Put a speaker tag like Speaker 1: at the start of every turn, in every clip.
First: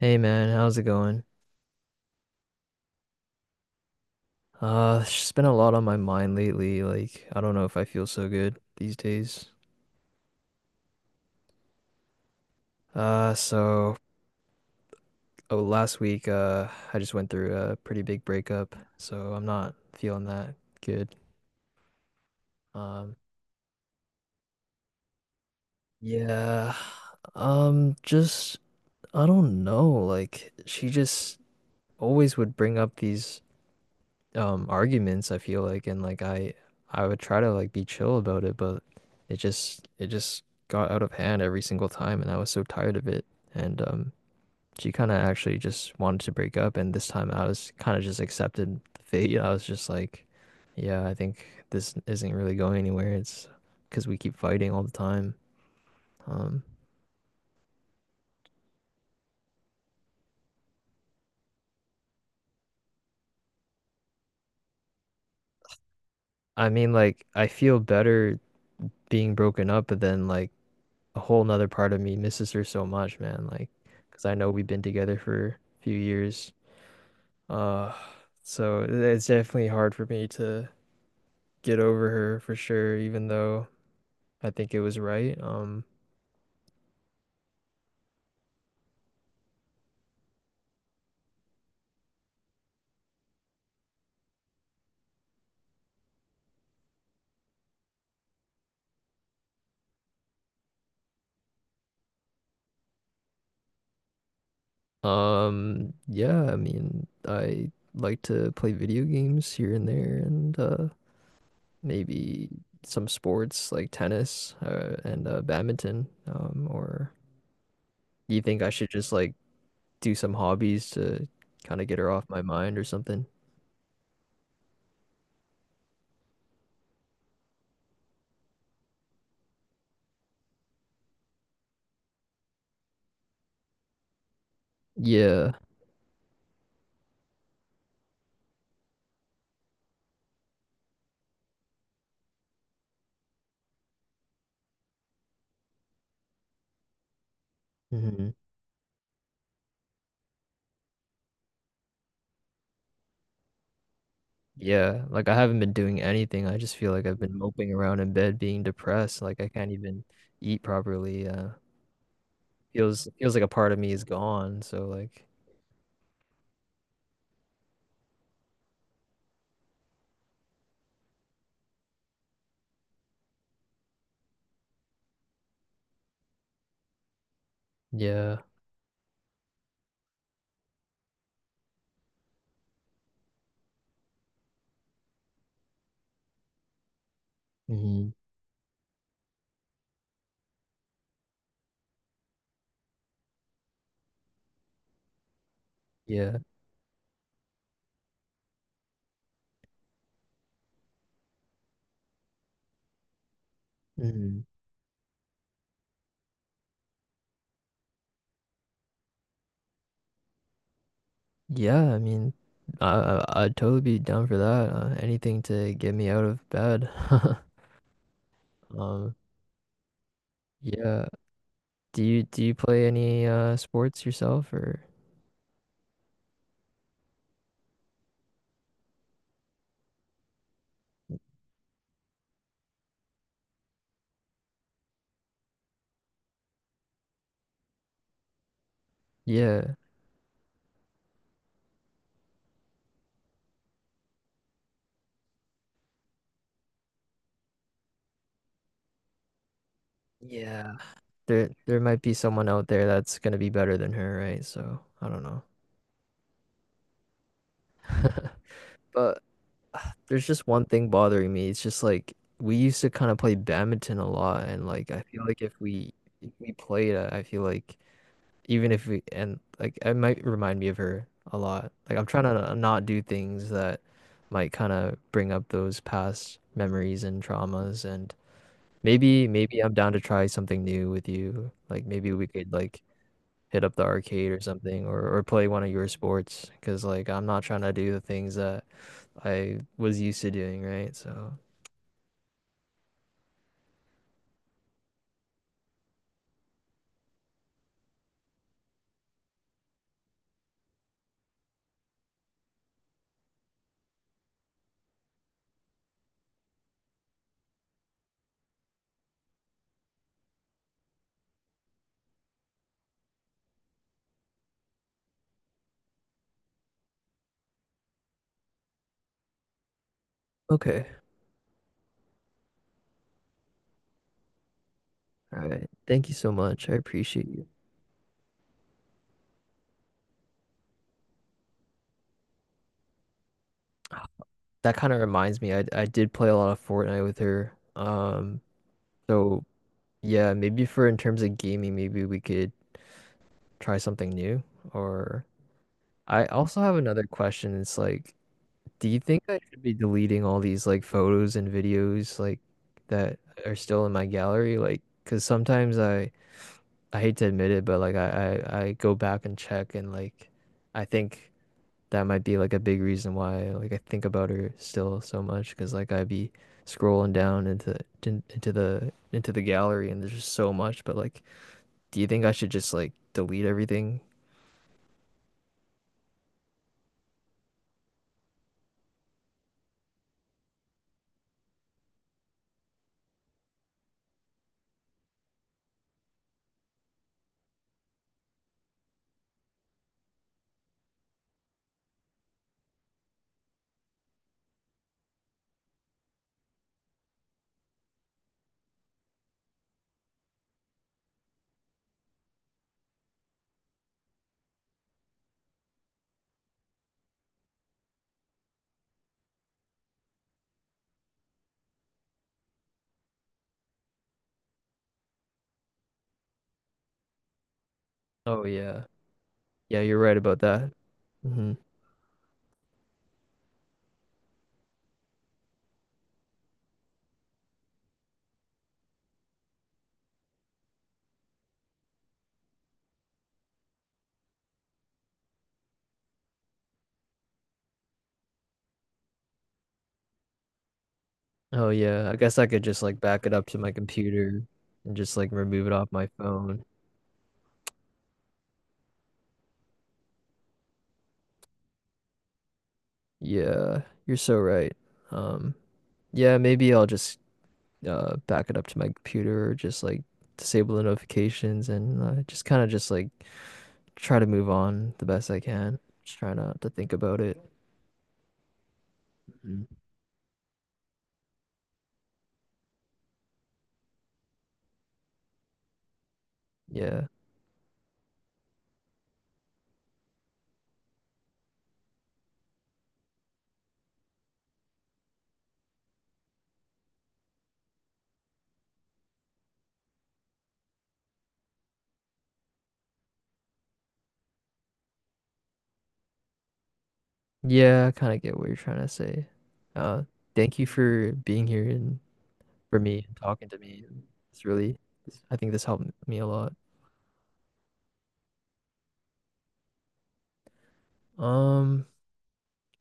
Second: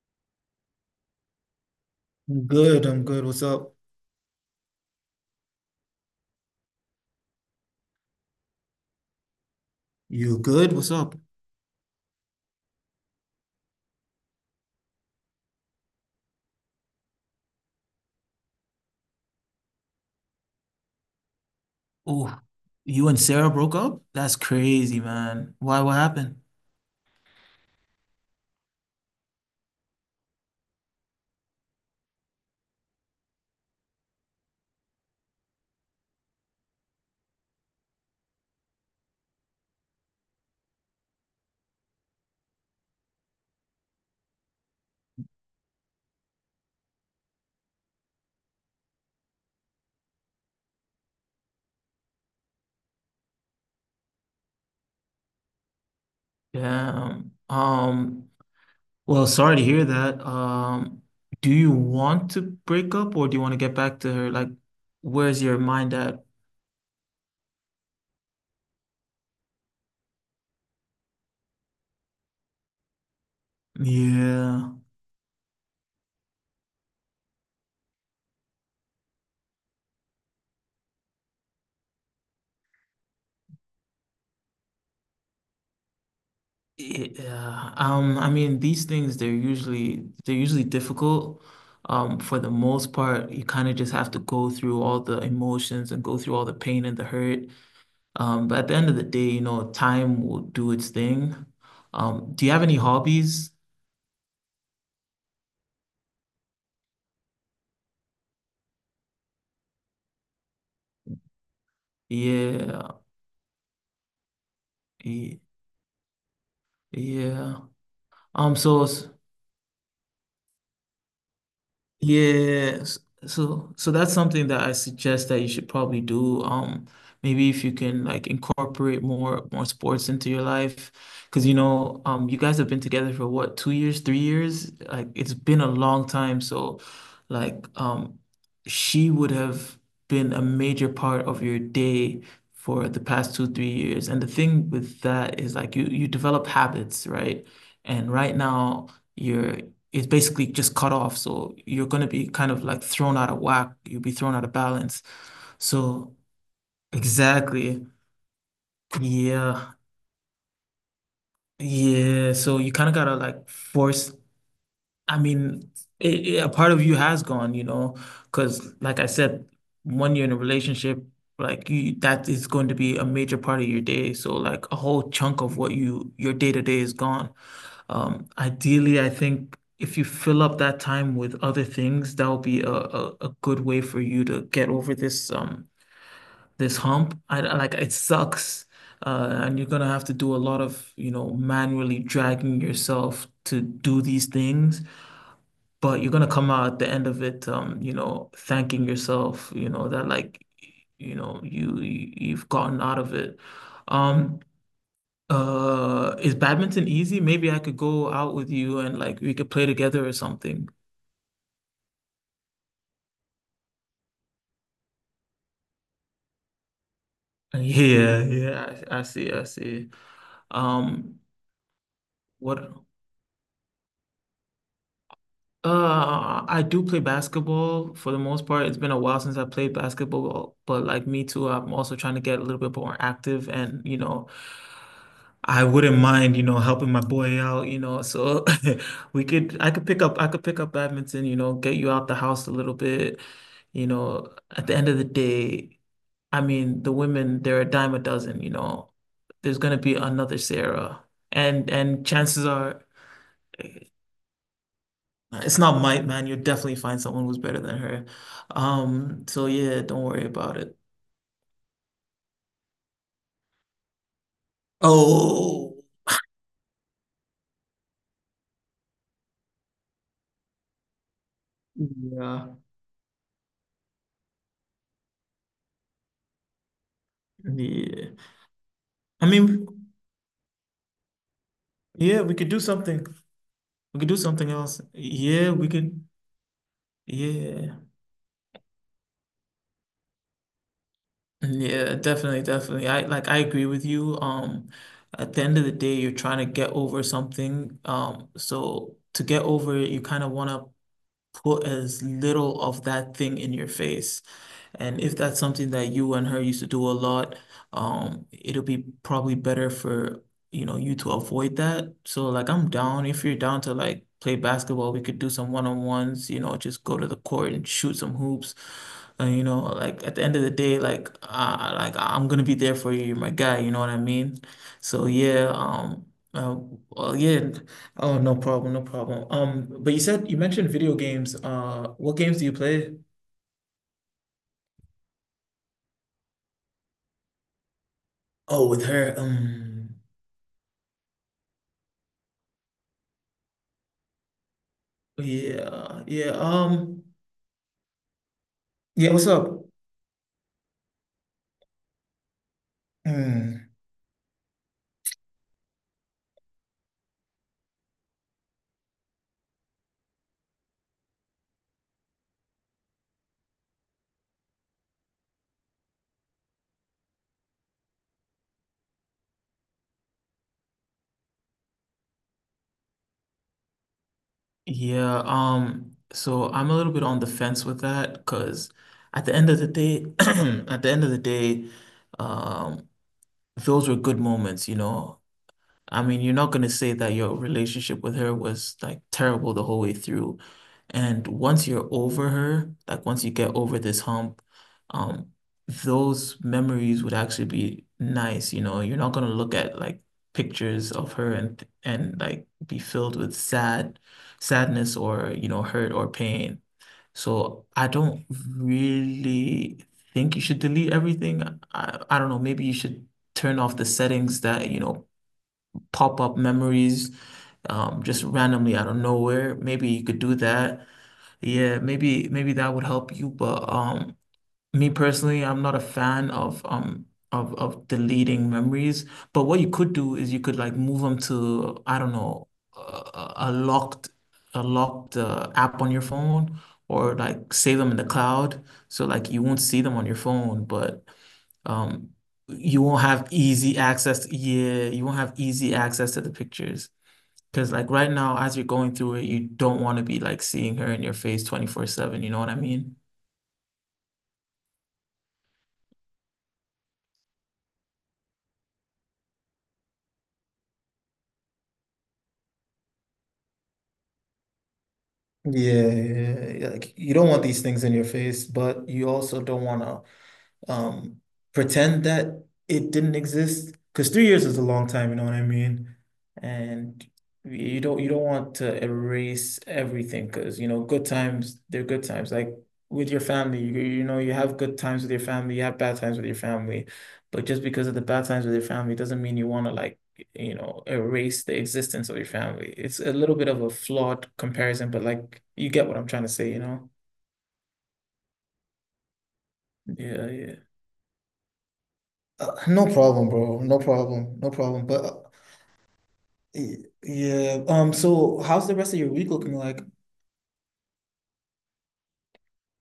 Speaker 1: Hey man, how's it going?
Speaker 2: I'm good. I'm good. What's up?
Speaker 1: It's just been a lot on my mind lately. Like, I don't know if I feel so good these days.
Speaker 2: You good? What's up?
Speaker 1: Uh, so oh, Last week, I just went through a pretty big breakup, so I'm not feeling that good.
Speaker 2: Oh, you
Speaker 1: Um,
Speaker 2: and Sarah broke up? That's crazy, man. Why? What happened?
Speaker 1: yeah, just I don't know. Like, she just always would bring up these arguments I feel like, and like I would try to like be chill about it, but it just got out of hand every single time and I was so tired of it, and she kind of actually just wanted to break up, and this time I was kind of just accepted fate. I was just like, yeah, I think this isn't really going anywhere. It's because we keep fighting all the time. um
Speaker 2: Damn. Well, sorry to hear that. Do you want to break up or do you want to get back to her? Like, where's your mind at?
Speaker 1: I mean, like I feel better being broken up, but then like a whole nother part of me misses her so much, man. Like, because I know we've
Speaker 2: Yeah.
Speaker 1: been together for a few years. Uh, so it's definitely hard for me to get over her for sure, even though I think it was right.
Speaker 2: Yeah. I mean, these things they're usually difficult. For the most part, you kind of just have to go through all the emotions and go through all the pain and the hurt. But at the end of the day, you know, time will do its thing. Do you have any hobbies?
Speaker 1: Yeah, I mean, I like to play video games here and there, and maybe
Speaker 2: Yeah,
Speaker 1: some sports like tennis, and
Speaker 2: yeah,
Speaker 1: badminton. Or
Speaker 2: yeah.
Speaker 1: do you
Speaker 2: Um,
Speaker 1: think I
Speaker 2: so
Speaker 1: should
Speaker 2: s-
Speaker 1: just like do some hobbies to kind of get her off my mind
Speaker 2: Yeah,
Speaker 1: or
Speaker 2: s-
Speaker 1: something?
Speaker 2: so that's something that I suggest that you should probably do. Maybe if you can like incorporate more sports into your life, because you know, you guys have been together for what, 2 years, 3 years? Like it's
Speaker 1: Yeah.
Speaker 2: been a long time. So, like, she would have been a major part of your day for the past two, 3 years. And the thing with that is like you develop habits, right? And
Speaker 1: hmm
Speaker 2: right now. You're is basically just cut off. So you're going to be kind of like thrown out of whack. You'll be thrown out of balance.
Speaker 1: Yeah. Like I haven't been doing
Speaker 2: So
Speaker 1: anything. I just feel like I've been moping
Speaker 2: exactly.
Speaker 1: around in bed being depressed. Like I can't
Speaker 2: Yeah.
Speaker 1: even eat properly.
Speaker 2: Yeah. So you kind of got
Speaker 1: Feels
Speaker 2: to
Speaker 1: feels like a
Speaker 2: like
Speaker 1: part of me is
Speaker 2: force.
Speaker 1: gone. So
Speaker 2: I
Speaker 1: like
Speaker 2: mean, a part of you has gone, you know, because like I said, when you're in a relationship, like you, that is going to be a major part of your day. So like a whole chunk of what you, your day to day is gone.
Speaker 1: yeah.
Speaker 2: Ideally, I think if you fill up that time with other things, that'll be a good way for you to get over this hump. I like it
Speaker 1: hmm
Speaker 2: sucks. And you're gonna have to do a lot of, you know, manually dragging yourself to do these things, but you're gonna
Speaker 1: Yeah.
Speaker 2: come out at the end of it, you know, thanking yourself, you know, that like, you know, you've gotten out of it. Um,
Speaker 1: hmm
Speaker 2: is badminton easy? Maybe I could go out with you and like we could play together or something.
Speaker 1: Yeah, I mean I'd totally be down for that. Anything to get me out of bed.
Speaker 2: Yeah, yeah, I
Speaker 1: Um
Speaker 2: see, I see.
Speaker 1: yeah.
Speaker 2: Um,
Speaker 1: Do you
Speaker 2: what?
Speaker 1: play any sports yourself or
Speaker 2: I do play basketball for the most part. It's been a while since I played basketball, but like me too, I'm also trying to get a little bit more active and, you know, I wouldn't mind, you know, helping my boy out, you know. So we could I
Speaker 1: yeah.
Speaker 2: could pick up I could pick up badminton, you know, get you out the house a little bit, you know. At the end of the day, I mean, the women, they're a dime a dozen, you know. There's gonna be another
Speaker 1: Yeah.
Speaker 2: Sarah.
Speaker 1: there
Speaker 2: And
Speaker 1: there might
Speaker 2: and
Speaker 1: be
Speaker 2: chances
Speaker 1: someone out
Speaker 2: are
Speaker 1: there that's gonna be better than her, right? So I don't
Speaker 2: nah,
Speaker 1: know.
Speaker 2: it's not might, man. You'll definitely find someone who's better than her.
Speaker 1: But
Speaker 2: So yeah,
Speaker 1: ah,
Speaker 2: don't worry
Speaker 1: there's just
Speaker 2: about
Speaker 1: one
Speaker 2: it.
Speaker 1: thing bothering me. It's just like we used to kind of play badminton a lot, and like I feel like if
Speaker 2: Oh,
Speaker 1: we if we played, I feel like even if we, and like it might remind me of her a lot. Like I'm trying to
Speaker 2: yeah.
Speaker 1: not do things that might kind of bring up those past memories and traumas,
Speaker 2: Yeah.
Speaker 1: and
Speaker 2: I
Speaker 1: maybe
Speaker 2: mean,
Speaker 1: I'm down to try something new with you. Like maybe
Speaker 2: yeah,
Speaker 1: we
Speaker 2: we could
Speaker 1: could
Speaker 2: do
Speaker 1: like
Speaker 2: something.
Speaker 1: hit up the
Speaker 2: We could do
Speaker 1: arcade or
Speaker 2: something else.
Speaker 1: something, or play
Speaker 2: Yeah,
Speaker 1: one
Speaker 2: we
Speaker 1: of your
Speaker 2: could.
Speaker 1: sports, because like I'm not trying to
Speaker 2: Yeah.
Speaker 1: do the things that I was used to doing, right? So
Speaker 2: Yeah, definitely, definitely. I agree with you. At the end of the day, you're trying to get over something. So to get over it, you kind of want to put as little of that thing in your face. And if that's something that you and her used to do a lot, it'll be probably better for, you know, you to avoid that. So like I'm down if you're down to like play basketball, we could do some one-on-ones, you know, just go to the court and shoot some hoops. And you know, like at the end of the day,
Speaker 1: okay.
Speaker 2: like I'm gonna be there for you. You're my guy, you know what I mean? So
Speaker 1: All
Speaker 2: yeah,
Speaker 1: right. Thank you so
Speaker 2: uh,
Speaker 1: much. I
Speaker 2: well,
Speaker 1: appreciate you.
Speaker 2: yeah. Oh, no problem, no problem. But you said you mentioned video games. What games do you play?
Speaker 1: That kind of reminds me, I did play a lot of Fortnite with her. Um,
Speaker 2: Oh, with her.
Speaker 1: so yeah, maybe for in terms of gaming, maybe we could try something new. Or
Speaker 2: Yeah,
Speaker 1: I
Speaker 2: yeah.
Speaker 1: also have another question. It's like, do you
Speaker 2: Yeah.
Speaker 1: think
Speaker 2: What's
Speaker 1: I
Speaker 2: up?
Speaker 1: should be deleting all these like photos and videos like that are
Speaker 2: Mm,
Speaker 1: still in my gallery? Like, because sometimes I hate to admit it, but like I go back and check, and like I think that might be like a big reason why like I think about her still so much, because like I'd be scrolling down into the gallery, and there's just so much. But like, do you think I should just like delete everything?
Speaker 2: yeah. So I'm a little bit on the fence with that because at the end of the day, at the end of the day, um, those were good moments, you know. I mean, you're not gonna say that your relationship with her was like terrible the whole way through. And once you're over her, like once you get over this hump, um, those memories would actually be nice, you know. You're not gonna look at like pictures of her and like be filled with sadness or, you know, hurt or pain. So I don't really think you should delete everything. I don't know, maybe you should turn off the settings that, you know, pop up memories just
Speaker 1: Oh
Speaker 2: randomly
Speaker 1: yeah,
Speaker 2: out of nowhere.
Speaker 1: yeah,
Speaker 2: Maybe
Speaker 1: you're
Speaker 2: you
Speaker 1: right
Speaker 2: could do
Speaker 1: about that.
Speaker 2: that.
Speaker 1: hmm
Speaker 2: Yeah, maybe that would help you. But me personally, I'm not a fan of of deleting memories. But what you could do is you could like move them to I don't know a, a locked a locked app on your phone or like save them in the cloud so like you won't see them on your phone, but
Speaker 1: Oh yeah,
Speaker 2: um
Speaker 1: I guess I could
Speaker 2: you
Speaker 1: just like
Speaker 2: won't
Speaker 1: back
Speaker 2: have
Speaker 1: it up to my
Speaker 2: easy access.
Speaker 1: computer
Speaker 2: Yeah,
Speaker 1: and
Speaker 2: you
Speaker 1: just
Speaker 2: won't
Speaker 1: like
Speaker 2: have
Speaker 1: remove it
Speaker 2: easy
Speaker 1: off my
Speaker 2: access to the
Speaker 1: phone.
Speaker 2: pictures. Because like right now, as you're going through it, you don't want to be like seeing her in your face 24/7, you know what I mean?
Speaker 1: Yeah, you're so right. Um, yeah, maybe I'll just back it up to my computer, or just like disable the notifications and, just kind of just like try to move on the best I can.
Speaker 2: Yeah,
Speaker 1: Just try
Speaker 2: yeah,
Speaker 1: not
Speaker 2: yeah.
Speaker 1: to think
Speaker 2: Like you
Speaker 1: about
Speaker 2: don't
Speaker 1: it.
Speaker 2: want these things in your face, but you also don't
Speaker 1: Mm.
Speaker 2: want to um, pretend that it didn't exist because 3 years is a long time, you know what I mean? And
Speaker 1: Yeah.
Speaker 2: you don't want to erase everything, because you know, good times, they're good times. Like with your family, you know, you have good times with your family, you have bad times with your family, but just because of the bad times with your family doesn't mean you want to like, you know, erase the existence of your family. It's a little bit of a flawed comparison, but like you get what I'm trying to say, you know.
Speaker 1: Yeah, I kind of get what you're trying to say. Uh,
Speaker 2: Yeah, yeah.
Speaker 1: Thank you for being here and for
Speaker 2: No
Speaker 1: me and
Speaker 2: problem,
Speaker 1: talking to
Speaker 2: bro. No
Speaker 1: me.
Speaker 2: problem.
Speaker 1: It's
Speaker 2: No
Speaker 1: really,
Speaker 2: problem. But
Speaker 1: I think this helped me a lot.
Speaker 2: yeah, so how's the rest of your week looking like?
Speaker 1: Um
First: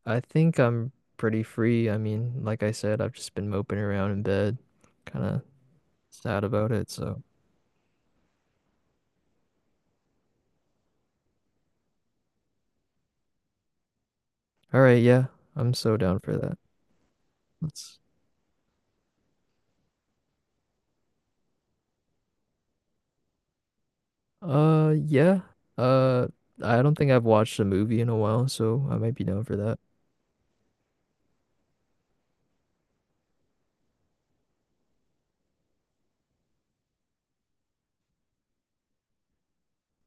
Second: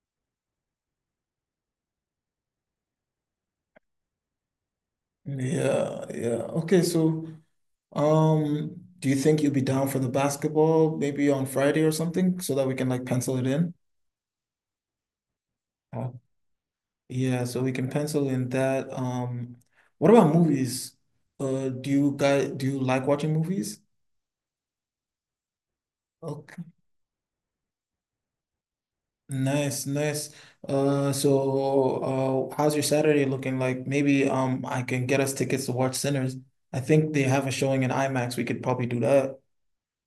Speaker 1: I think I'm pretty free. I mean, like I said, I've just been moping around in bed, kind of
Speaker 2: Yeah, yeah.
Speaker 1: sad about
Speaker 2: Okay,
Speaker 1: it. So,
Speaker 2: so do you think you'll be down for the basketball maybe on Friday or something so that we can like pencil it in?
Speaker 1: all right, yeah, I'm so
Speaker 2: Uh,
Speaker 1: down for that.
Speaker 2: yeah, so we can
Speaker 1: Let's,
Speaker 2: pencil in that. What about movies? Do you like watching movies?
Speaker 1: yeah, uh, I don't think I've watched a movie in a while, so I might be down for that.
Speaker 2: Nice, nice. So, how's your Saturday looking like? Maybe I can get us tickets to watch Sinners. I think they have a showing in IMAX. We could probably do that.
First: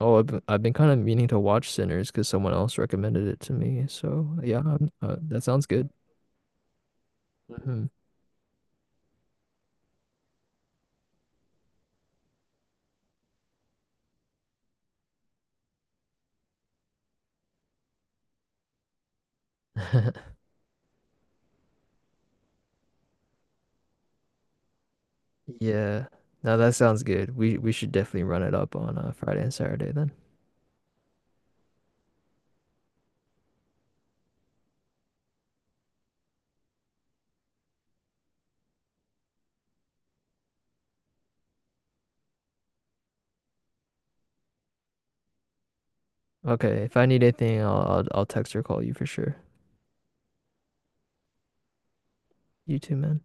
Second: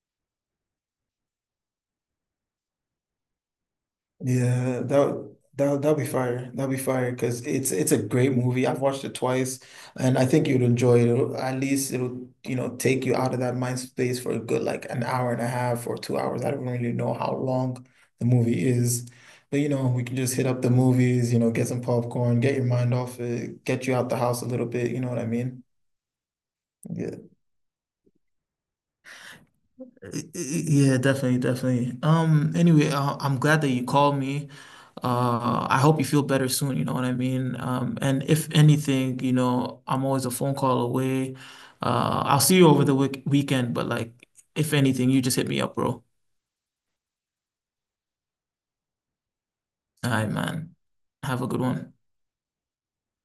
Speaker 1: Oh, I've been kind of meaning to watch Sinners because someone else recommended it to me. So, yeah,
Speaker 2: Yeah,
Speaker 1: I'm,
Speaker 2: that
Speaker 1: that sounds
Speaker 2: that
Speaker 1: good.
Speaker 2: that'll be fire. That'll be fire because it's
Speaker 1: Mhm.
Speaker 2: it's a great movie. I've watched it twice, and I think you'd enjoy it. At least it'll, you know, take you out of that mind space for a good like an hour and a half or 2 hours. I don't really know how long the movie is, but you know we can just hit up the movies. You know, get some popcorn, get your mind off it, get you out the house a little bit. You know what I mean?
Speaker 1: Yeah, no, that sounds
Speaker 2: Yeah.
Speaker 1: good. We should definitely run it up on Friday and Saturday then.
Speaker 2: Yeah, definitely, definitely. Anyway, I'm glad that you called me. I hope you feel better soon, you know what I mean? And if anything, you know, I'm always a phone call away. I'll see you over the weekend, but like, if anything, you just hit me up, bro.
Speaker 1: Okay, if I need anything, I'll text or call you for sure.
Speaker 2: All right, man. Have a good one.
Speaker 1: You too, man.